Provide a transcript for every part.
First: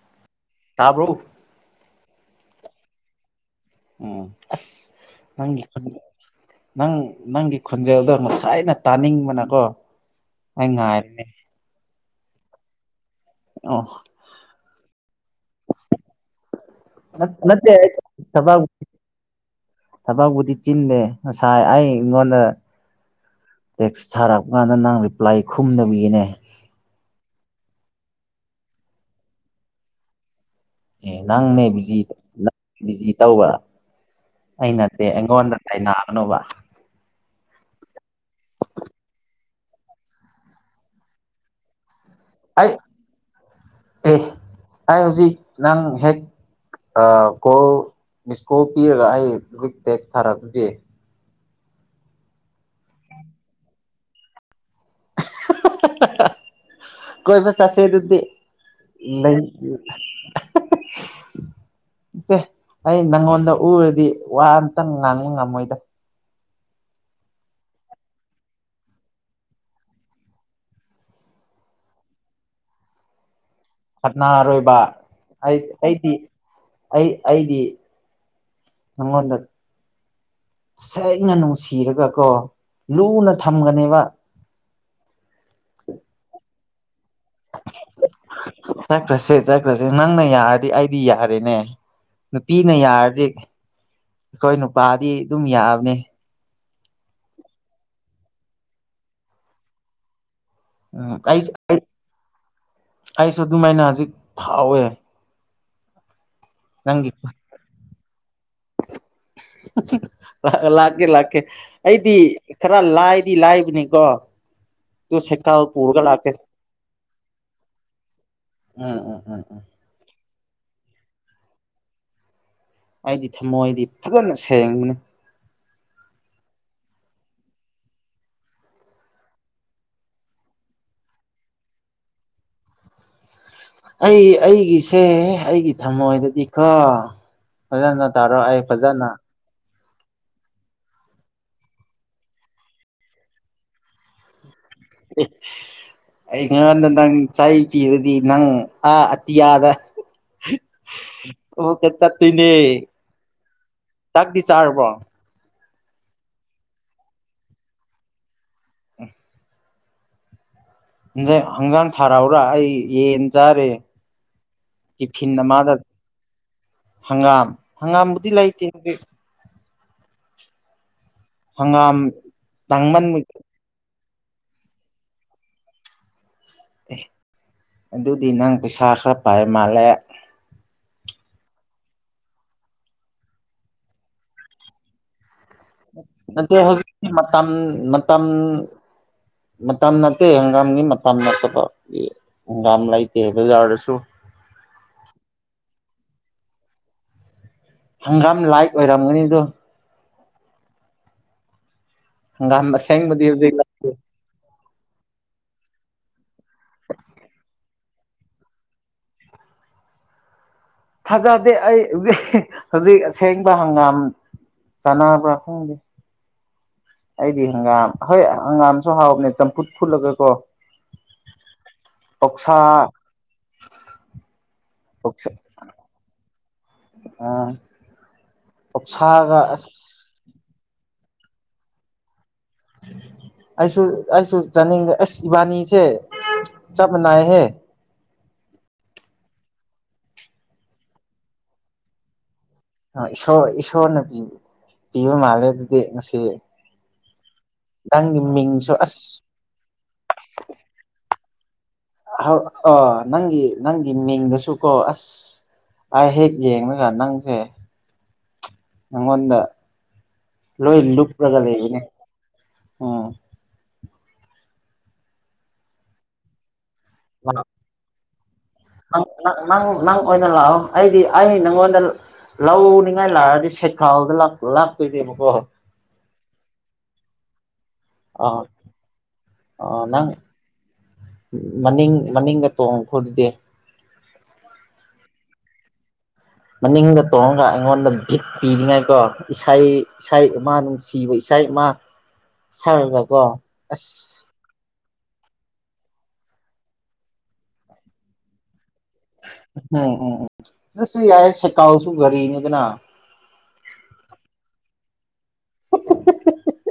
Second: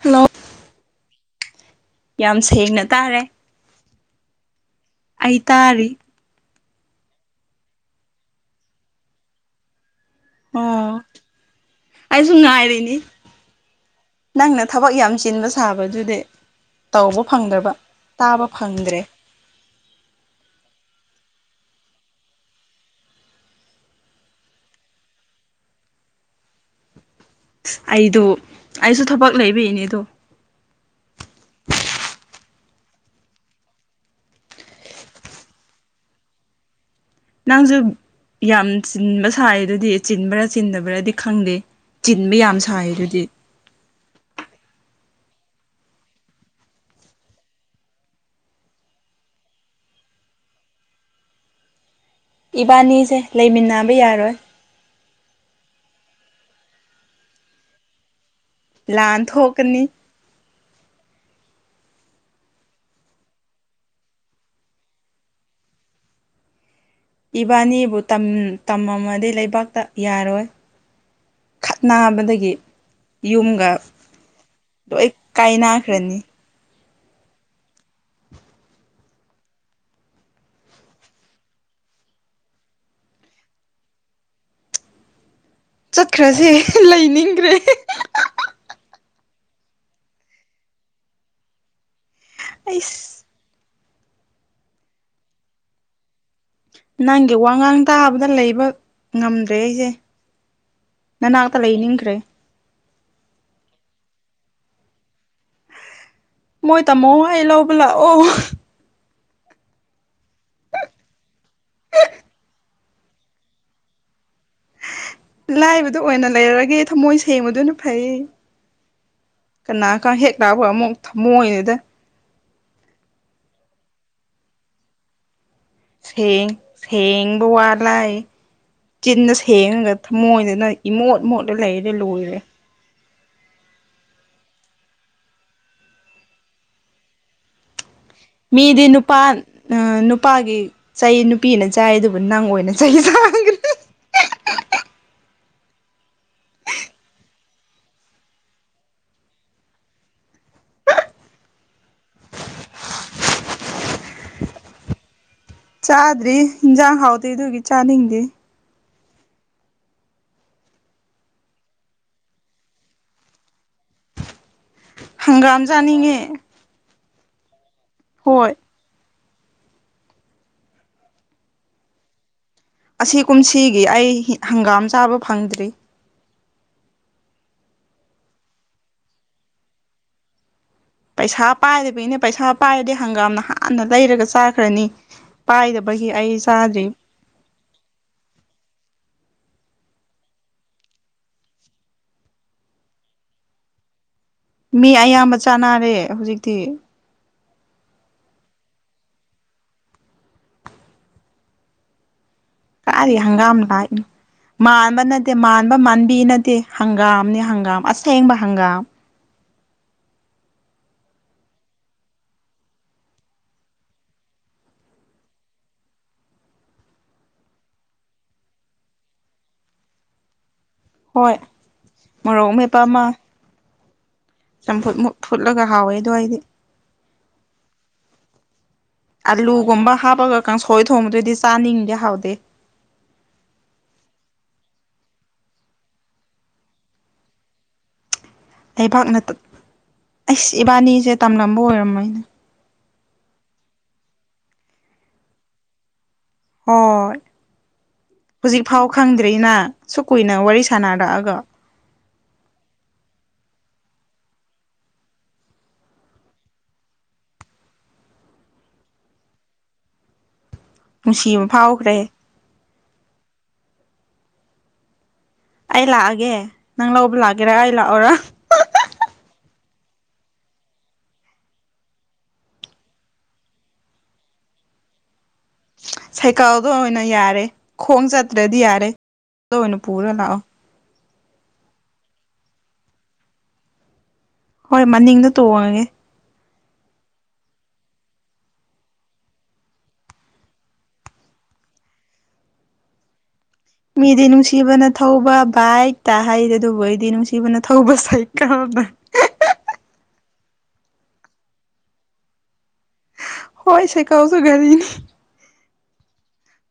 hello ꯇꯥꯕꯔꯣ ꯌꯥꯝ ꯁꯦꯡꯅ ꯇꯥꯔꯦ ꯎꯝ ꯑꯁ ꯑꯩ ꯅꯪꯒꯤ ꯇꯥꯔꯤ ꯅꯪ ꯅꯪꯒꯤ ꯈꯣꯟꯖꯦꯜꯗꯣ ꯉꯁꯥꯏ ꯇꯥꯅꯤꯡꯕꯅꯀꯣ ꯑꯩ ꯑꯣ ꯉꯥꯏꯔꯤꯅꯦ ꯑꯩꯁꯨ ꯉꯥꯏꯔꯤꯅꯤ ꯑꯣ ꯅꯪꯅ ꯊꯕꯛ ꯌꯥꯝ ꯆꯤꯟꯕ ꯁꯥꯕꯗꯨꯗꯤ ꯇꯧꯕ ꯅꯠꯇꯦ ꯐꯪꯗ꯭ꯔꯕ ꯇꯥꯕ ꯐꯪꯗ꯭ꯔꯦ ꯊꯕꯛꯕꯨꯨꯗꯤ ꯆꯤꯟꯗꯦ ꯉꯁꯥꯏ ꯑꯩꯉꯣꯟꯗ ꯇꯦꯛꯁ ꯊꯥꯔꯛꯄ ꯀꯥꯟꯗ ꯅꯪ ꯔꯤꯄ꯭ꯂꯥꯏ ꯈꯨꯝꯗꯕꯤꯒꯤꯅꯦ ꯑꯩꯗꯣ ꯑꯩꯁꯨ ꯊꯕꯛ ꯂꯩꯕꯏꯅꯦ ꯗꯣ ꯑꯦ ꯅꯪꯅꯦ ꯕꯤꯖꯤ ꯕꯤꯖꯤ ꯇꯧꯕ꯭ꯔꯥ ꯑꯩ ꯅꯠꯇꯦ ꯑꯩꯉꯣꯟꯗ ꯇꯥꯏ ꯅꯒꯅꯨꯕ ꯅꯪꯁꯨ ꯌꯥꯝ ꯆꯤꯟꯕ ꯁꯥꯏꯗꯨꯗꯤ ꯆꯤꯟꯕ꯭ꯔꯥ ꯆꯤꯟꯗꯕ꯭ꯔꯥꯗꯤ ꯈꯪꯗꯦ ꯆꯤꯟꯕ ꯌꯥꯝ ꯑꯩ ꯁꯥꯏꯗꯨꯗꯤ ꯍꯥꯏ ꯍꯧꯖꯤꯛ ꯅꯪ ꯍꯦꯛ ꯀꯣꯜ ꯃꯤꯁꯀꯣꯜ ꯄꯤꯔꯒ ꯑꯩ ꯍꯧꯖꯤꯛ ꯇꯦꯛꯁ ꯊꯥꯔꯛꯄꯗꯨꯗꯤ ꯏꯕꯥꯅꯤꯁꯦ ꯂꯩꯃꯤꯟꯅꯕ ꯌꯥꯔꯣꯏ ꯑꯥ ꯍꯤ ꯍꯤ ꯍꯤ ꯀꯣꯏꯕ ꯆꯠꯁꯦ ꯑꯗꯨꯗꯤ ꯂꯥꯟ ꯂꯩ ꯑꯥ ꯊꯣꯛꯀꯅꯤ ꯍꯥ ꯍꯥ ꯍꯤ ꯇꯦ ꯑꯩ ꯅꯪꯉꯣꯟꯗ ꯎꯔꯗꯤ ꯋꯥ ꯑꯝꯇꯪ ꯉꯥꯡꯕ ꯉꯝꯃꯣꯏꯗ ꯏꯕꯥꯅꯤꯕꯨ ꯇꯝꯃꯝꯃꯗꯤ ꯂꯩꯕꯥꯛꯇ ꯌꯥꯔꯣꯏ ꯈꯠꯅꯕꯗꯒꯤ ꯌꯨꯝ ꯈꯠꯅꯥ ꯑꯔꯣꯏꯕ ꯑꯩ ꯑꯩꯗꯤ ꯀꯥꯏꯅꯈ꯭ꯔꯅꯤ ꯑꯩ ꯑꯩꯗꯤ ꯅꯪꯉꯣꯟꯗ ꯁꯦꯡꯅ ꯅꯨꯡꯁꯤꯔꯒ ꯀꯣ ꯂꯨꯅ ꯊꯝꯒꯅꯤꯕ ꯆꯠꯈ꯭ꯔꯁꯤ ꯂꯩꯅꯤꯡꯈ꯭ꯔꯦ ꯍꯦ ꯍꯤ ꯍꯤ ꯆꯠꯁꯦ ꯆꯠꯈ꯭ꯔꯁꯦ ꯅꯪꯅ ꯌꯥꯔꯗꯤ ꯑꯩꯗꯤ ꯌꯥꯔꯦꯅꯦ ꯅꯨꯄꯤꯅ ꯌꯥꯔꯗꯤ ꯑꯩꯁ ꯑꯩꯈꯣꯏ ꯅꯨꯄꯥꯗꯤ ꯑꯗꯨꯝ ꯌꯥꯕꯅꯤ ꯅꯪꯒꯤ ꯋꯥꯉꯥꯡ ꯇꯥꯕꯗ ꯂꯩꯕ ꯉꯝꯗ꯭ꯔꯦ ꯑꯩꯁꯦ ꯎꯝ ꯑꯩ ꯅꯅꯥꯛꯇ ꯂꯩꯅꯤꯡꯈ꯭ꯔꯦ ꯑꯩꯁꯨ ꯑꯗꯨꯃꯥꯏꯅ ꯍꯧꯖꯤꯛ ꯐꯥꯎꯋꯦ ꯃꯣꯏ ꯅꯪꯒꯤ ꯇꯥꯃꯣ ꯑꯩ ꯂꯧꯕ ꯂꯥꯛꯑꯣ [unintelligible] ꯂꯥꯛꯀꯦ ꯂꯥꯛꯀꯦ ꯑꯩꯗꯤ ꯈꯔ ꯂꯥꯏꯗꯤ ꯂꯥꯏꯕꯅꯤꯀꯣ ꯑꯗꯨ ꯁꯥꯏꯀꯜ ꯂꯥꯏꯕꯗꯣ ꯄꯨꯔꯒ ꯑꯣꯏꯅ ꯂꯥꯛꯀꯦ ꯂꯩꯔꯒꯦ ꯊꯃꯣꯏ ꯁꯦꯡꯕꯗꯅ ꯐꯩ ꯎꯝ ꯎꯝ ꯎꯝ ꯀꯅꯥꯒ ꯍꯦꯛ ꯂꯥꯛꯑꯕ ꯑꯃꯨꯛ ꯊꯝꯃꯣꯅꯤꯗ ꯑꯩꯗꯤ ꯊꯝꯃꯣꯏꯗꯤ ꯐꯖꯅ ꯁꯦꯡꯕꯅꯤ ꯁꯦꯡ ꯁꯦꯡꯕ ꯋꯥ ꯂꯥꯏꯔꯤ ꯆꯤꯟꯅ ꯁꯦꯡꯉꯒ ꯊꯃꯣꯏꯗꯅ ꯏꯃꯣꯠ ꯃꯣꯠꯂ ꯂꯩꯔꯦ ꯂꯣꯏꯔꯦ ꯑꯩ ꯑꯩꯒꯤꯁꯦ ꯑꯩꯒꯤ ꯊꯝꯃꯣꯏꯗꯗꯤ ꯀꯣ ꯐꯖꯅ ꯇꯥꯔꯣ ꯑꯩ ꯃꯤꯗꯤ ꯐꯖꯅ ꯅꯨꯨꯄꯥꯥꯟ ꯅꯨꯄꯥꯒꯤ ꯆꯩ ꯅꯨꯄꯤꯅ ꯆꯥꯏ ꯑꯗꯨꯕꯨ ꯅꯪ ꯑꯣꯏꯅ ꯆꯩ ꯆꯥꯈ꯭ꯔꯦ [unintelligible] ꯎ ꯑꯩꯉꯔꯥꯡꯗ ꯅꯪ ꯆꯥꯏ ꯄꯤꯔꯗꯤ ꯅꯪ ꯑꯥ ꯑꯇꯤꯌꯥꯗ ꯑꯣ ꯆꯠ ꯇꯣꯏꯅꯦ ꯆꯥꯛꯗꯤ ꯆꯥꯔꯕ꯭ꯔꯣ ꯆꯥꯗ꯭ꯔꯤ ꯌꯦꯟꯖꯥꯡ ꯍꯥꯎꯇꯦ ꯑꯗꯨꯒꯤ ꯆꯥꯅꯤꯡꯗꯦ ꯍꯤꯟꯖꯥꯡ ꯍꯦꯟꯖꯥꯡ ꯊꯥꯔꯛꯎꯔꯥ ꯑꯩ ꯌꯦꯟ ꯆꯥꯔꯤ ꯍꯪꯒꯥꯝ ꯆꯥꯅꯤꯡꯉꯦ ꯍꯪꯒꯥꯝ ꯍꯪꯒꯥꯝꯕꯨꯗꯤ ꯍꯣꯏ ꯂꯩꯇꯦ ꯍꯧꯖꯤꯛ ꯍꯪꯒꯥꯝ ꯑꯁꯤ ꯇꯥꯡꯃꯟꯕꯒꯤ ꯀꯨꯝꯁꯤꯒꯤ ꯑꯩ ꯍꯪꯒꯥꯝ ꯆꯥꯕ ꯐꯪꯗ꯭ꯔꯤ ꯑꯦ ꯑꯗꯨꯗꯤ ꯅꯪ ꯄꯩꯁꯥ ꯈꯔ ꯄꯥꯏ ꯃꯥꯜꯂꯦ ꯄꯩꯁꯥ ꯄꯥꯏꯗꯕꯤꯒꯤꯅꯦ ꯄꯩꯁꯥ ꯄꯥꯏꯔꯗꯤ ꯍꯪꯒꯥꯝꯅ ꯍꯥꯟꯅ ꯂꯩꯔꯒ ꯆꯥꯈ꯭ꯔꯅꯤ ꯄꯥꯏꯗꯕꯒꯤ ꯑꯩ ꯅꯠꯇꯦ ꯆꯥꯗ꯭ꯔꯤ ꯍꯧꯖꯤꯛ ꯃꯇꯝ ꯃꯇꯝ ꯃꯇꯝ ꯅꯠꯇꯦ ꯍꯪꯒꯥꯝꯒꯤ ꯃꯇꯝ ꯅꯠꯇꯕ ꯍꯪꯒꯥꯝ ꯂꯩꯇꯦ ꯕꯖꯥꯔꯗꯁꯨ ꯃꯤ ꯑꯌꯥꯝꯕ ꯆꯥꯟꯅꯔꯦ ꯍꯧꯖꯤꯛꯇꯤ ꯍꯪꯒꯥꯝ ꯂꯥꯏꯛ ꯑꯣꯏꯔꯝꯒꯅꯤꯗꯣ ꯍꯪꯒꯥꯝ ꯀꯥꯏꯗꯒꯤ ꯑꯁꯦꯡꯕꯗꯤ ꯍꯧꯖꯤꯛ ꯍꯪꯒꯥꯝ ꯂꯩꯇꯦ ꯂꯥꯏꯇꯅꯣ ꯃꯥꯟꯕ ꯅꯠꯇꯦ ꯃꯥꯟꯕ ꯃꯥꯟꯕꯤ ꯅꯠꯇꯦ ꯍꯪꯒꯥꯝꯅꯤ ꯍꯪꯒꯥꯝ ꯑꯁꯦꯡꯕ ꯍꯪꯒꯥꯝ ꯐꯖꯗꯦ ꯑꯩ ꯍꯧꯖꯤꯛ ꯍꯧꯖꯤꯛ ꯑꯁꯦꯡꯕ ꯍꯪꯒꯥꯝ ꯆꯥꯟꯅꯕ꯭ꯔꯥ ꯈꯪꯗꯦ ꯑꯩꯗꯤ ꯍꯪꯒꯥꯝ ꯍꯣꯏ ꯍꯪꯒꯥꯝꯁꯨ ꯍꯥꯎꯕꯅꯦ ꯆꯝꯐꯨꯠ ꯐꯨꯜꯂꯒꯀꯣ ꯍꯣꯏ ꯃꯔꯣꯛ ꯃꯦꯠꯄꯥꯃ ꯆꯝꯐꯨꯠꯃꯨꯚ ꯑꯣꯛꯁꯥ ꯐꯨꯠꯂꯒ ꯍꯥꯎꯋꯦꯖꯣ ꯑꯩꯗꯤ ꯑꯥ ꯑꯣꯛꯁꯥꯒ ꯑꯁ ꯑꯂꯨꯒꯨꯝꯕ ꯍꯥꯞꯄꯒ ꯀꯥꯡꯁꯣꯏ ꯊꯣꯡꯕꯗꯨꯗꯤ ꯆꯥꯅꯤꯡꯗꯦ ꯍꯥꯎꯗꯦ [inaudible] ꯑꯩꯁꯨ ꯑꯩꯁꯨ ꯆꯥꯅꯤꯡꯗꯦ ꯑꯁ ꯏꯕꯥꯅꯤꯁꯦ ꯆꯞ ꯃꯅꯥꯏꯍꯦ [inaudible] ꯂꯩꯕꯥꯛꯅ ꯑꯩꯁ ꯏꯕꯥꯅꯤꯁꯦ ꯇꯝꯂꯝꯕ ꯑꯣꯏꯔꯝꯅꯤꯗ ꯏꯁꯣꯔ ꯏꯁꯣꯔꯅꯗꯤ ꯄꯤꯕ ꯃꯥꯜꯂꯦ ꯑꯗꯨꯗꯤ ꯍꯣꯏ ꯅꯪꯒꯤ ꯍꯧꯖꯤꯛ ꯃꯤꯡꯁꯨ ꯐꯥꯎ ꯑꯁ ꯈꯪꯗ꯭ꯔꯤꯅ ꯁꯨ ꯀꯨꯏꯅ ꯋꯥꯔꯤ ꯁꯥꯟꯅꯔꯛꯑꯒ ꯑꯥ ꯅꯪꯒꯤ ꯅꯪꯒꯤ ꯃꯤꯡꯗꯁꯨ ꯀꯣ ꯑꯁ ꯑꯩ ꯍꯦꯛ ꯌꯦꯡꯒ ꯅꯪꯁꯦ ꯅꯪꯉꯣꯟꯗ ꯂꯣꯏ ꯂꯨꯞꯂ꯭ꯔꯒ ꯅꯨꯡꯁꯤꯕ ꯂꯩꯕꯅꯦ ꯐꯥꯎꯈ꯭ꯔꯦ ꯎꯝ ꯑꯩ ꯂꯥꯛꯑꯒꯦ ꯅꯪ ꯂꯧꯕ ꯂꯥꯛꯒꯦꯔꯥ ꯑꯩ ꯂꯥꯛꯑꯣꯔꯥ ꯅꯪ ꯅꯪ ꯅꯪ ꯑꯣꯏꯅ ꯂꯥꯛꯑꯣ ꯑꯩꯗꯤ ꯑꯩ ꯅꯪꯉꯣꯟꯗ ꯂꯧꯅꯤꯡꯉꯥꯏ ꯂꯥꯛꯑꯗꯤ ꯁꯦꯀꯥꯜꯗ ꯂꯛ ꯂꯥꯛꯇꯣꯏꯅꯦꯕꯀꯣ ꯁꯥꯏꯀꯥꯎꯗꯣ ꯑꯣꯏꯅ ꯌꯥꯔꯦ ꯈꯣꯡ ꯑꯥ ꯆꯠꯇ꯭ꯔꯗꯤ ꯌꯥꯔꯦ ꯑꯗꯨ ꯑꯣꯏꯅ ꯑꯥ ꯅꯪ ꯄꯨꯔ ꯂꯥꯛꯑꯣ ꯃꯅꯤꯡ ꯃꯅꯤꯡꯒ ꯇꯣꯡꯉꯈ꯭ꯔꯣ ꯑꯗꯨꯗꯤ ꯍꯣꯏ ꯃꯅꯤꯡꯗ ꯇꯣꯡꯉꯒꯦ ꯃꯅꯤꯡꯗ ꯇꯣꯡꯉꯒ ꯑꯩꯉꯣꯟꯗ ꯕꯤꯠ ꯄꯤꯅꯤꯉꯥꯏꯀꯣ ꯏꯁꯩ ꯏꯁꯩ ꯑꯃꯥ ꯅꯨꯡꯁꯤꯕ ꯏꯁꯩ ꯁꯩ ꯑꯃꯥ ꯁꯥꯛꯑꯒꯀꯣ ꯃꯤꯗꯤ ꯅꯨꯡꯁꯤꯕꯅ ꯊꯧꯕ ꯕꯥꯢꯛ ꯇꯥ ꯍꯥꯏꯗꯤ ꯑꯗꯨꯕꯨ ꯑꯩꯗꯤ ꯅꯨꯡꯁꯤꯕꯅ ꯊꯧꯕ ꯁꯥꯏꯀꯥꯜꯗ ꯎꯝ ꯎꯝ ꯑꯗꯨꯁꯨ ꯌꯥꯏ ꯁꯥꯏꯀꯥꯜꯁꯨ ꯒꯥꯔꯤꯅꯤꯗꯅ ꯍꯣꯏ ꯁꯀꯥꯎꯁꯨ ꯒꯔꯤꯅꯦ [unintelligible]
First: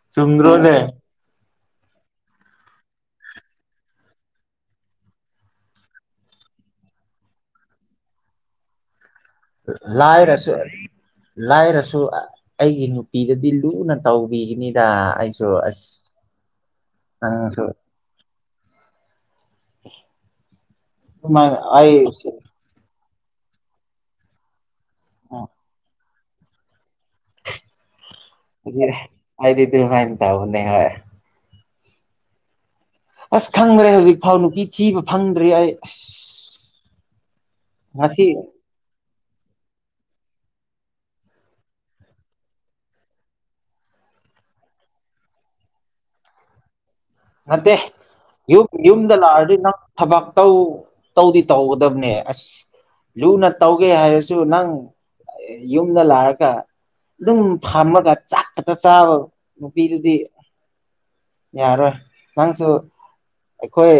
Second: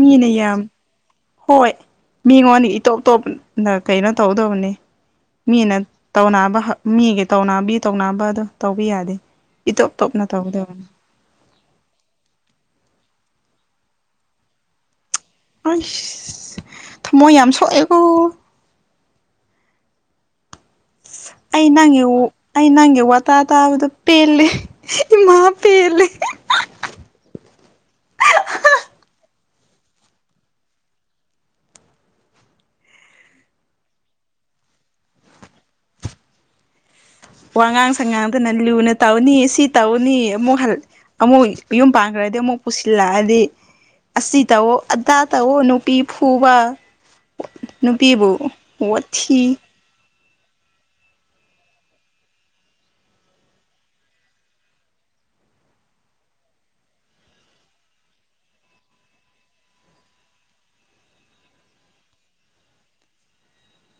ꯃꯤꯅ ꯌꯥꯝ ꯆꯨꯝꯗ꯭ꯔꯣꯅꯦ ꯍꯣꯏ ꯃꯤꯉꯣꯟꯅꯤ ꯏꯇꯣꯞ ꯇꯣꯞꯅ ꯀꯩꯅꯣ ꯇꯧꯗꯧꯕꯅꯤ ꯃꯤꯅ ꯇꯧꯅꯕ ꯃꯤꯒꯤ ꯇꯧꯅꯥꯕꯤ ꯇꯧꯅꯕꯗꯣ ꯇꯧꯕ ꯌꯥꯗꯦ ꯏꯇꯣꯞ ꯇꯣꯞꯅ ꯂꯥꯏꯔꯁꯨ ꯑꯩ ꯇꯧꯒꯗꯕꯅꯤ ꯂꯥꯏꯔꯁꯨ ꯑꯩꯒꯤ ꯅꯨ ꯄꯤꯗꯨꯗꯤ ꯂꯨꯅ ꯇꯧꯕꯤꯒꯅꯤꯗ ꯑꯁ ꯊꯃꯣꯏ ꯌꯝ ꯅꯪꯁꯨ ꯁꯣꯛꯑꯦꯀꯣ [inaudible] ꯑꯩ ꯅꯪꯒꯤ ꯑꯩ ꯅꯪꯒꯤ ꯋꯥꯇꯥ ꯇꯥꯕꯗ ꯄꯦꯜꯂꯦ ꯑꯣ ꯏꯃꯥ ꯄꯦꯜꯂꯦ [unintelligible] ꯍꯥꯏꯗꯤ ꯑꯗꯨ ꯍꯤꯏꯕ ꯇꯥꯕꯅꯦ ꯍꯣꯢ ꯑꯁ ꯈꯪꯗ꯭ꯔꯦ ꯍꯧꯖꯤꯛꯐꯥꯎ ꯅꯨꯄꯤ ꯊꯤꯕ ꯐꯪꯗ꯭ꯔꯤ ꯑꯩ ꯑꯁ ꯋꯥꯉꯥꯡ ꯉꯁꯤ ꯁꯉꯥꯡꯗꯅ ꯂꯨꯅ ꯇꯧꯅꯤ ꯁꯤ ꯇꯧꯅꯤ ꯑꯃꯨꯛ ꯍꯜ ꯑꯃꯨꯛ ꯌꯨꯝ ꯄꯥꯟꯈ꯭ꯔꯗꯤ ꯑꯃꯨꯛ ꯄꯨꯁꯤꯜꯂꯛꯑꯗꯤ ꯑꯁꯤ ꯇꯧꯑꯣ ꯑꯗꯥ ꯇꯧꯑꯣ ꯅꯨꯄꯤ ꯐꯨꯕ ꯅꯠꯇꯦ ꯅꯨꯄꯤꯕꯨ ꯌꯨꯝ ꯌꯨꯝꯗ ꯂꯥꯛꯑꯗꯤ ꯋꯥꯊꯤ ꯅꯪ ꯊꯕꯛ ꯇꯧ ꯇꯧꯗꯤ ꯇꯧꯒꯗꯕꯅꯦ ꯑꯁ ꯂꯨꯅ ꯇꯧꯒꯦ ꯍꯥꯏꯔꯁꯨ ꯅꯪ ꯌꯨꯝꯗ ꯂꯥꯛꯑꯒ ꯑꯗꯨꯝ ꯐꯝꯃꯒ ꯆꯥꯛ ꯈꯛꯇ ꯆꯥꯕ ꯅꯨꯄꯤꯗꯨꯗꯤ ꯌꯥꯔꯣꯏ ꯅꯪꯁꯨ ꯑꯩꯈꯣꯏ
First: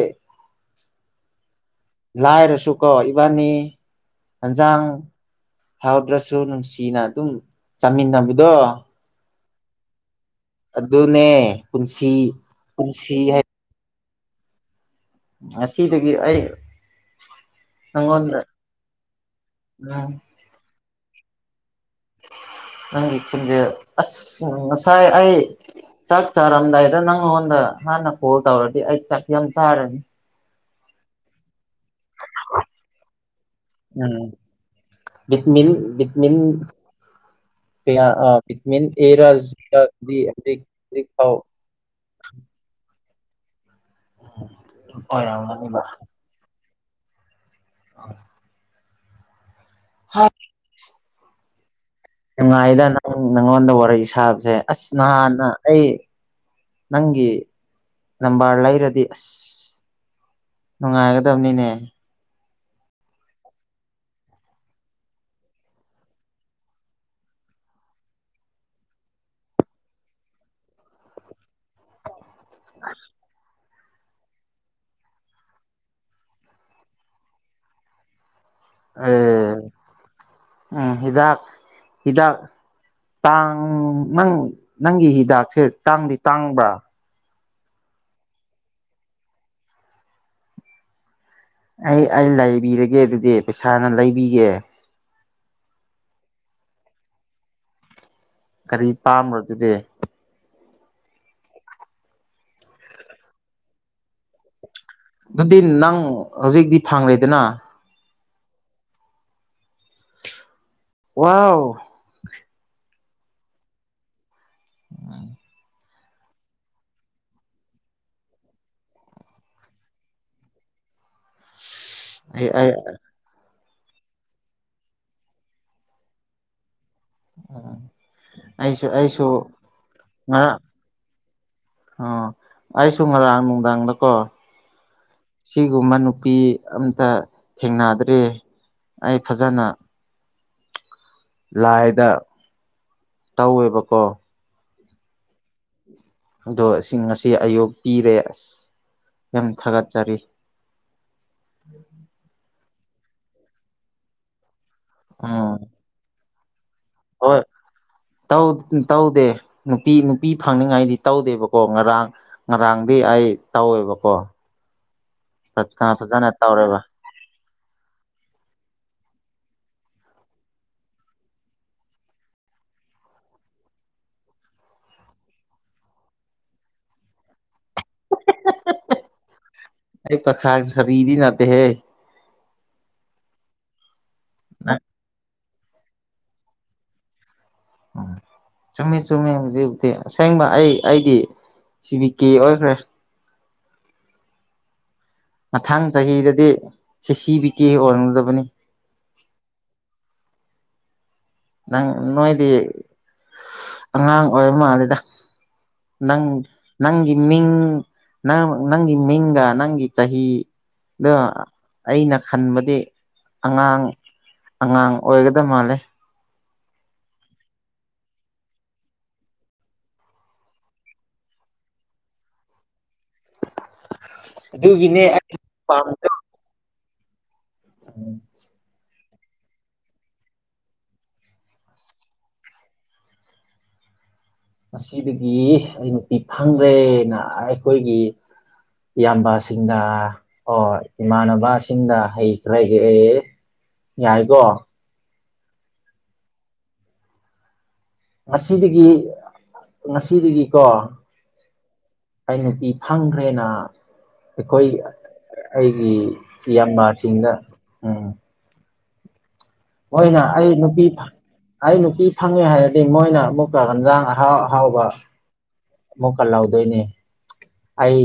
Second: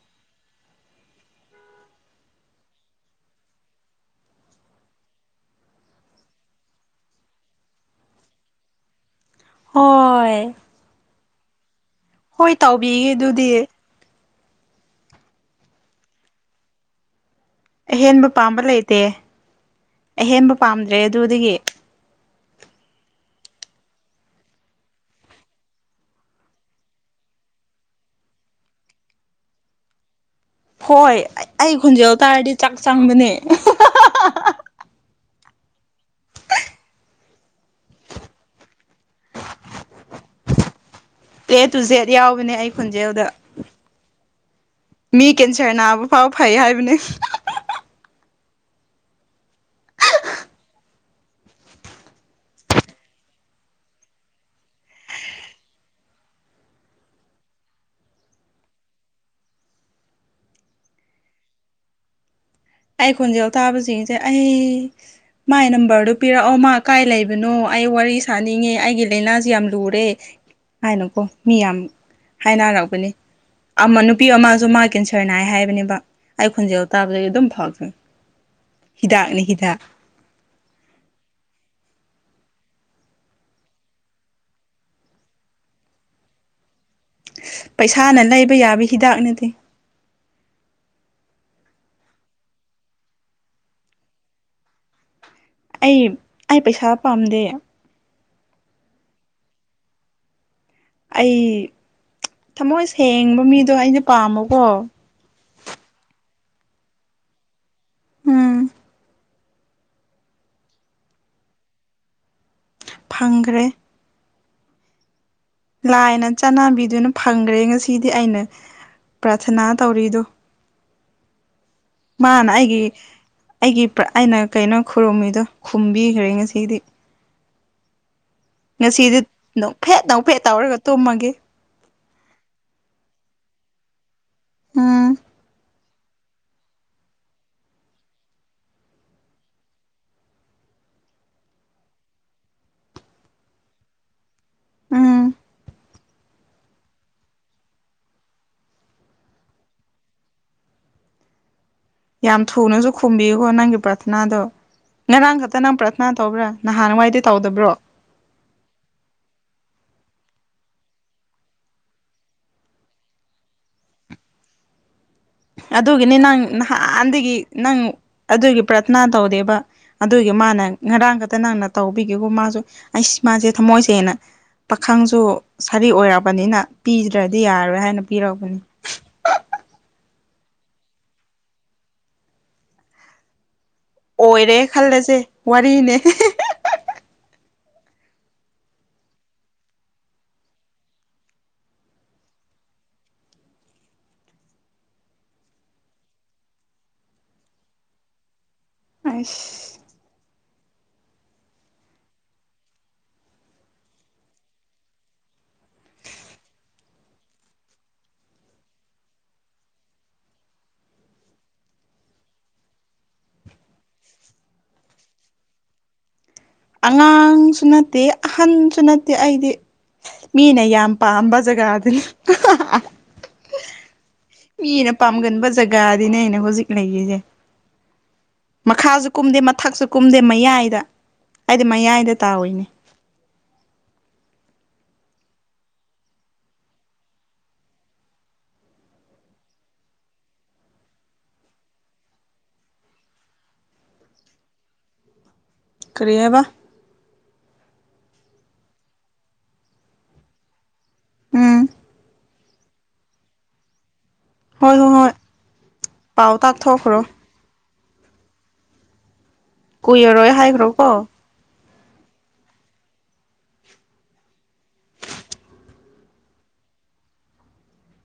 ꯂꯥꯏꯔꯁꯨ ꯀꯣ ꯏꯕꯥꯅꯤ ꯍꯦꯟꯖꯥꯡ ꯍꯥꯎꯗ꯭ꯔꯁꯨ ꯅꯨꯡꯁꯤꯅ ꯑꯗꯨꯝ ꯆꯥꯃꯤꯟꯅꯕꯗꯣ ꯍꯣꯏ ꯑꯗꯨꯅꯦ ꯄꯨꯟꯁꯤ ꯍꯣꯏ ꯇꯧꯕꯤꯒꯦ ꯄꯨꯟꯁꯤ ꯍꯥꯏ ꯑꯗꯨꯗꯤ ꯉꯁꯤꯗꯒꯤ ꯑꯩ ꯑꯍꯦꯟꯕ ꯅꯪꯉꯣꯟꯗ ꯄꯥꯝꯕ ꯂꯩꯇꯦ ꯑꯍꯦꯟꯕ ꯄꯥꯝꯗ꯭ꯔꯦ ꯑꯗꯨꯗꯒꯤ ꯅꯪꯉꯤ ꯈꯨꯟꯖꯦ ꯑꯁ ꯉꯁꯥꯏ ꯑꯩ ꯆꯥꯛ ꯆꯥꯔꯝꯗꯥꯏꯗ ꯅꯪꯉꯣꯟꯗ ꯍꯥꯟꯅ ꯀꯣꯜ ꯇꯧꯔꯗꯤ ꯑꯩ ꯆꯥꯛ ꯌꯥꯝ ꯆꯥꯔꯅꯤ ꯍꯣꯏ ꯑꯩ ꯈꯣꯟꯖꯦꯜ ꯇꯥꯔꯗꯤ ꯆꯥꯛ ꯆꯪꯕꯅꯦ [unintelligible] ꯀꯌꯥ ꯑ ꯄꯤꯛꯃꯦꯟꯇ ꯑꯦꯔꯥ ꯁꯤꯔ ꯗꯤ [unintelligible] [unintelligible] ꯌꯥꯎꯕꯅꯦ ꯑꯩ [unintelligible] ꯑꯗꯨꯝ ꯃꯤ ꯀꯦꯟꯁꯔ ꯑꯣꯏꯔꯝꯒꯅꯤꯕ ꯅꯥꯕ ꯐꯥꯎ ꯐꯩ ꯍꯥꯏꯕꯅꯦ ꯍꯣꯢ ꯍꯥꯠ ꯀꯅꯥꯏꯗ ꯅꯪ ꯅꯪꯉꯣꯟꯗ ꯋꯥꯔꯤ ꯁꯥꯕꯖꯦ ꯑꯁ ꯅꯍꯥꯟꯅ ꯑꯩ ꯅꯪꯒꯤ ꯅꯝꯕꯔ ꯂꯩꯔꯗꯤ ꯑꯁ ꯅꯨꯡꯉꯥꯏꯒꯗꯕꯅꯤꯅꯦ ꯑꯩ ꯈꯣꯟꯖꯦꯜ ꯇꯥꯕꯖꯤꯡꯁꯦ ꯑꯩ ꯃꯥꯏ ꯅꯝꯕꯔꯗꯨ ꯄꯤꯔꯛꯑꯣ ꯃꯥ ꯀꯥꯏ ꯂꯩꯕꯅꯣ ꯑꯩ ꯋꯥꯔꯤ ꯁꯥꯅꯤꯡꯉꯦ ꯑꯩꯒꯤ ꯂꯥꯏꯅꯥꯖꯤ ꯌꯥꯝ ꯂꯨꯔꯦ ꯍꯥꯏꯅꯀꯣ ꯃꯤ ꯌꯥꯝ ꯍꯥꯏꯅꯔꯛꯄꯅꯤ ꯑꯃ ꯅꯨꯄꯤ ꯑꯃꯁꯨ ꯃꯥ ꯀꯦꯟꯁꯔꯅꯥꯏ ꯍꯥꯏꯕꯅꯦꯕ ꯑꯩ ꯈꯣꯟꯖꯦꯜ ꯇꯥꯕꯗꯒꯤ ꯑꯗꯨꯝ ꯐꯥꯈ꯭ꯔꯤꯅꯤ ꯑ ꯑꯩ ꯎꯝ ꯍꯤꯗꯥꯛ ꯍꯤꯗꯥꯛ ꯇꯥꯡ ꯅꯪ ꯅꯪꯒꯤ ꯍꯤꯗꯥꯛꯁꯦ ꯇꯥꯡꯗꯤ ꯇꯥꯡꯕ꯭ꯔ ꯄꯩꯁꯥꯅ ꯂꯩꯕ ꯌꯥꯕ ꯍꯤꯗꯥꯛꯅꯠꯇꯦ ꯑꯩ ꯑꯩ ꯂꯩꯕꯤꯔꯒꯦ ꯑꯗꯨꯗꯤ ꯄꯩꯁꯥꯅ ꯂꯩꯕꯤꯒꯦ ꯑꯩ ꯑꯩ ꯄꯩꯁꯥ ꯄꯥꯝꯗꯦ ꯀꯔꯤ ꯄꯥꯝꯕ꯭ꯔ ꯑꯗꯨꯗꯤ ꯑꯩ ꯊꯃꯣꯏ ꯁꯦꯡꯕ ꯃꯤꯗꯣ ꯑꯩꯅ ꯄꯥꯝꯕꯀꯣ ꯑꯗꯨꯗꯤ ꯅꯪ ꯍꯧꯖꯤꯛꯇꯤ ꯐꯪꯂꯤꯗꯅ ꯎꯝ ꯋꯥꯎ ꯐꯪꯒ꯭ꯔꯦ ꯂꯥꯏꯅ ꯆꯠꯅꯕꯤꯗꯨꯅ ꯐꯪꯈ꯭ꯔꯦ ꯉꯁꯤꯗꯤ ꯑꯩꯅ ꯄ꯭ꯔꯥꯊꯅꯥ ꯇꯧꯔꯤꯗꯣ ꯑꯩ ꯃꯥꯅ ꯑꯩ ꯑꯩꯒꯤ ꯑꯩꯒꯤ ꯑꯩꯅ ꯀꯩꯅꯣ ꯈꯨꯔꯨꯝꯃꯤꯗꯣ ꯈꯨꯝꯕꯤꯈ꯭ꯔꯦ ꯉꯁꯤꯗꯤ ꯎꯝ ꯉꯁꯤꯗꯤ ꯅꯣꯛꯐꯦꯠ ꯅꯣꯛꯐꯦꯠ ꯉꯔꯥꯡ ꯇꯧꯔꯒ ꯇꯨꯝꯃꯒꯦ ꯑꯣ ꯑꯩꯁꯨ ꯉꯔꯥꯡ ꯅꯨꯡꯗꯥꯡꯗꯀꯣ ꯎꯝ ꯁꯤ ꯒꯨꯝꯕ ꯅꯨꯄꯤ ꯑꯝꯇ ꯊꯦꯡꯅꯗ꯭ꯔꯦ ꯑꯩ ꯐꯖꯅ ꯂꯥꯏꯗ ꯇꯧꯋꯦꯕꯀꯣ ꯎꯝ ꯑꯗꯣꯁꯤꯡ ꯉꯁꯤ ꯑꯌꯨꯛ ꯄꯤꯔꯦ ꯑꯁ ꯌꯥꯝ ꯊꯥꯒꯠꯆꯔꯤ ꯎꯝ [inaudible] ꯌꯥꯝ ꯊꯨꯅꯁꯨ ꯈꯨꯝꯕꯤꯌꯨꯀꯣ ꯅꯪꯒꯤ ꯄ꯭ꯔꯊꯅꯥꯗꯣ ꯉꯔꯥꯡ ꯎꯝ ꯈꯛꯇ ꯅꯪ ꯄ꯭ꯔꯊꯅꯥ ꯇꯧꯕ꯭ꯔꯥ ꯅꯍꯥꯟꯋꯥꯏꯗꯤ ꯍꯣꯏ ꯇꯧꯗꯕ꯭ꯔꯣ ꯇꯧꯗꯦ ꯅꯨꯄꯤ ꯅꯨꯄꯤ ꯐꯪꯅꯤꯡꯉꯥꯏꯗꯤ ꯇꯧꯗꯦꯕꯀꯣ ꯉꯔꯥꯡ ꯉꯔꯥꯡꯗꯤ ꯑꯩ ꯇꯧꯋꯦꯕꯀꯣ ꯄ꯭ꯔꯊꯅꯥ ꯑꯗꯨꯒꯤꯅꯤ ꯐꯖꯅ ꯅꯪ ꯇꯧꯔꯦꯕ ꯅꯍꯥꯟꯗꯒꯤ ꯅꯪ ꯑꯗꯨꯒꯤ ꯄ꯭ꯔꯠ ꯊꯅꯥ ꯇꯧꯗꯦꯕ ꯑꯗꯨꯒꯤ ꯃꯥꯅ ꯉꯔꯥꯡ ꯈꯛꯇ ꯅꯪꯅ ꯇꯧꯕꯤꯒꯦꯒꯨ ꯃꯥꯁꯨ ꯑꯩꯁ ꯃꯥꯁꯦ ꯊꯃꯣꯏ ꯇꯦꯅ ꯄꯥꯈꯪꯁꯨ ꯁꯥꯔꯤ ꯑꯣꯏꯔꯕꯅꯤꯅ ꯄꯤꯗ꯭ꯔꯗꯤ ꯌꯥꯔꯔꯣꯏ ꯍꯥꯏꯅ ꯄꯤꯔꯛꯄꯅꯤ ꯑꯩ ꯄꯈꯪ ꯁꯔꯤꯗꯤ ꯅꯠꯇꯦ ꯍꯦ ꯑꯣꯏꯔꯦ ꯈꯜꯂꯁꯦ ꯋꯥꯔꯤꯅꯦ ꯎꯝ ꯆꯨꯝꯃꯦ ꯆꯨꯝꯃꯦ ꯍꯧꯖꯤꯛꯇꯤ ꯑꯁꯦꯡꯕ ꯑꯩ ꯑꯩꯗꯤ ꯁꯤꯕꯤ ꯀꯦ ꯑꯣꯏꯈ꯭ꯔꯦ ꯃꯊꯥꯡ ꯆꯍꯤꯗꯗꯤ ꯁꯤ ꯁꯤ ꯕꯤ ꯀꯦ ꯑꯣꯟꯒꯗꯕꯅꯤ ꯑꯩꯁ ꯅꯪ ꯅꯣꯏꯗꯤ ꯑꯉꯥꯡ ꯑꯣꯏ ꯃꯥꯜꯂꯤꯗ ꯅꯪ ꯅꯪꯒꯤ ꯃꯤꯡ ꯅꯪ ꯅꯪꯒꯤ ꯃꯤꯡꯒꯥ ꯅꯪꯒꯤ ꯆꯍꯤ ꯑꯗꯣ ꯑꯩꯅ ꯈꯟꯕꯗꯤ ꯑꯉꯥꯡ ꯑꯉꯥꯡ ꯑꯣꯏꯒꯗꯃꯥꯜꯂꯦ ꯑꯉꯥꯡꯁꯨ ꯅꯠꯇꯦ ꯑꯍꯟꯁꯨ ꯅꯠꯇꯦ ꯑꯩꯗꯤ ꯃꯤꯅ ꯌꯥꯝ ꯄꯥꯝꯕ ꯖꯒꯥꯗꯨꯅꯤ ꯍꯥ ꯍꯥ ꯃꯤꯅ ꯑꯗꯨꯒꯤꯅꯦ ꯑꯩ ꯄꯥꯝꯒꯟꯕ ꯖꯒꯥꯗꯤꯅꯦ ꯑꯩꯅ ꯍꯧꯖꯤꯛ ꯂꯩꯔꯤꯁꯦ ꯎꯝ ꯃꯈꯥꯁꯨ ꯀꯨꯝꯗꯦ ꯃꯊꯛꯁꯨ ꯀꯨꯝꯗꯦ ꯃꯌꯥꯏꯗ ꯑꯩꯗꯤ ꯃꯌꯥꯏꯗ ꯇꯥꯎꯏꯅꯦ [inaudible] ꯉꯁꯤꯗꯒꯤ ꯑꯩ ꯅꯨꯄꯤ ꯐꯪꯗ꯭ꯔꯦꯅ ꯑꯩꯈꯣꯏꯒꯤ ꯏꯌꯥꯝꯕꯁꯤꯡꯗ ꯑꯣ ꯏꯃꯥꯟꯅꯕꯁꯤꯡꯗ ꯍꯩꯈ꯭ꯔꯒꯦ ꯑꯩ ꯌꯥꯏꯀꯣ ꯀꯔꯤ ꯍꯥꯏꯕ ꯉꯁꯤꯗꯒꯤ ꯉꯁꯤꯗꯒꯤꯀꯣ ꯎꯝ ꯑꯩ ꯅꯄꯤ ꯐꯪꯈ꯭ꯔꯦꯅ ꯑꯩꯈꯣꯏ ꯍꯣꯏ ꯍꯣꯏ ꯍꯣꯏ ꯑꯩꯒꯤ ꯄꯥꯎ ꯇꯥꯛꯊꯣꯛꯈ꯭ꯔꯣ ꯏꯌꯥꯝꯕꯁꯤꯡꯅ ꯎꯝ ꯍꯣꯏꯅ ꯀꯨꯏꯔꯔꯣꯏ ꯑꯩ ꯅꯨꯄꯤ ꯍꯥꯏꯈ꯭ꯔꯣꯀꯣ ꯐꯪ ꯑꯩ ꯅꯨꯄꯤ ꯐꯪꯉꯦ ꯍꯥꯏꯔꯗꯤ ꯃꯣꯏꯅ ꯑꯃꯨꯛꯀ ꯍꯟꯖꯥꯡ ꯑꯍꯥꯎ ꯑꯍꯥꯎꯕ ꯑꯃꯨꯛꯀ ꯂꯥꯎꯗꯣꯏꯅꯦ ꯑꯩ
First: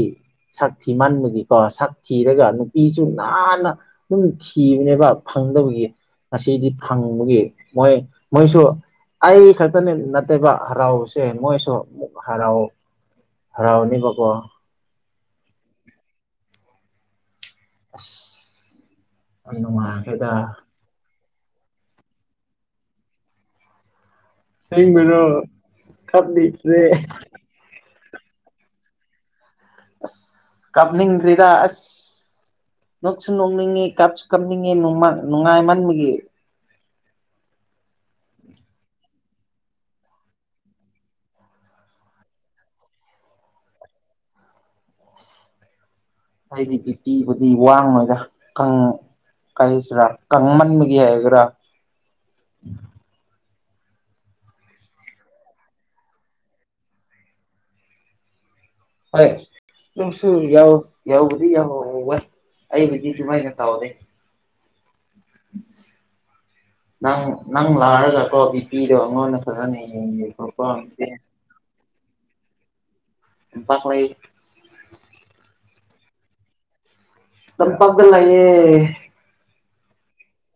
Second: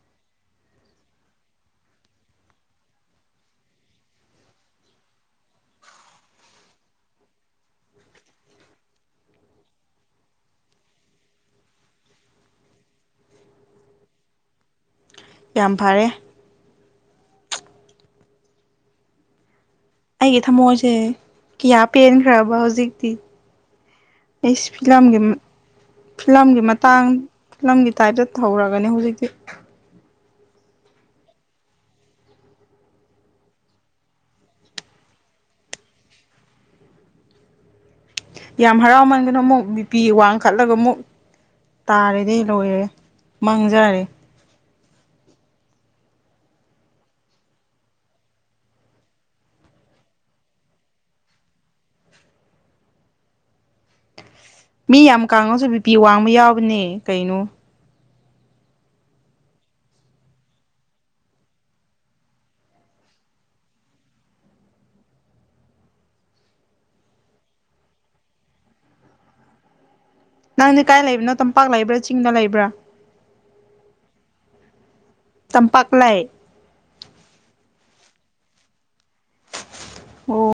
ꯁꯛ ꯊꯤ ꯃꯟꯕꯒꯤꯀꯣ ꯁꯛ ꯊꯤꯔꯒ ꯅꯨꯄꯤꯁꯨ ꯅꯥꯟꯅ ꯑꯗꯨꯝ ꯊꯤꯕꯅꯦꯕ ꯐꯪꯗꯕꯒꯤ ꯑꯁꯤꯗꯤ ꯐꯪꯕꯒꯤ ꯃꯣꯏ ꯃꯣꯏꯁꯨ ꯑꯩ ꯈꯛꯇꯅꯤ ꯅꯠꯇꯦꯕ ꯍꯔꯥꯎꯁꯦ ꯃꯣꯏꯁꯨ ꯍꯔꯥꯎ ꯍꯔꯥꯎꯅꯤꯕꯀꯣ ꯌꯥꯝ ꯐꯔꯦ ꯑꯁ ꯌꯥꯝ ꯅꯨꯡꯉꯥꯏꯈ꯭ꯔꯦꯗ ꯑꯩꯒꯤ ꯊꯃꯣꯏꯁꯦ ꯀꯌꯥ ꯄꯦꯟꯈ꯭ꯔꯕ ꯍꯧꯖꯤꯛꯇꯤ ꯑꯩꯁꯤ ꯐꯤꯂꯝꯒꯤ ꯑꯁꯦꯡꯕꯩꯔꯣ ꯐꯤꯂꯝꯒꯤ ꯀꯞꯅꯤꯡꯈ꯭ꯔꯦ ꯃꯇꯥꯡ ꯐꯤꯂꯝꯒꯤ ꯇꯥꯏꯞꯇ ꯇꯧꯔꯕꯅꯤ ꯍꯧꯖꯤꯛꯇꯤ ꯑꯁ ꯀꯞꯅꯤꯡ ꯈꯔꯦꯗꯥ ꯑꯁ ꯅꯣꯛꯁꯨ ꯅꯣꯛꯅꯤꯡꯉꯤ ꯀꯥꯞꯁꯨ ꯀꯥꯞꯅꯤꯡꯉꯤ ꯅꯨꯡꯉꯥꯏ ꯃꯥꯟꯕꯒꯤ ꯌꯥꯝ ꯍꯔꯥꯎꯃꯟꯒꯅꯣ ꯑꯃꯨꯛ ꯕꯤꯄꯤ ꯋꯥꯡꯈꯠꯂꯒ ꯑꯃꯨꯛ ꯇꯥꯔꯗꯤ ꯂꯣꯏꯔꯦ ꯃꯥꯡꯖꯔꯦ ꯑꯩꯗꯤ ꯕꯤꯄꯤꯕꯨꯗꯤ ꯋꯥꯉꯣꯏꯗ ꯀꯪ ꯀꯩ ꯍꯥꯏꯁꯤꯔ ꯀꯪꯃꯟ ꯕꯒꯤ ꯍꯥꯏꯒꯦꯔꯥ ꯃꯤ ꯌꯥꯝ ꯀꯪꯉꯥꯁꯨ ꯕꯤꯄꯤ ꯋꯥꯡꯕ ꯌꯥꯎꯕꯅꯦ ꯀꯩꯅꯣ ꯍꯣꯏ ꯑꯗꯨꯁꯨ ꯌꯥꯎ ꯌꯥꯎꯕꯗꯤ ꯌꯥꯎ ꯋꯦ ꯑꯩꯕꯨꯗꯤ ꯇꯨꯃꯥꯏꯅ ꯇꯥꯎꯗꯦ ꯅꯪ ꯅꯪ ꯂꯥꯛꯔꯒ ꯀꯣ ꯕꯤꯄꯤꯗꯣ ꯑꯩꯉꯣꯟꯗ ꯐꯖꯅ ꯌꯦꯡꯕꯤꯌꯨꯀꯣ ꯅꯪꯗꯤ ꯀꯥꯏ ꯂꯩꯕꯅꯣ ꯇꯝꯄꯥꯛ ꯂꯩꯕ꯭ꯔꯥ ꯆꯤꯡꯗ ꯂꯩꯕ꯭ꯔꯥ ꯇꯝꯄꯥꯛ ꯂꯩ ꯇꯝꯄꯥꯛ ꯂꯩ ꯇꯝꯄꯥꯛꯗ ꯂꯩꯩꯑꯦ ꯑꯣ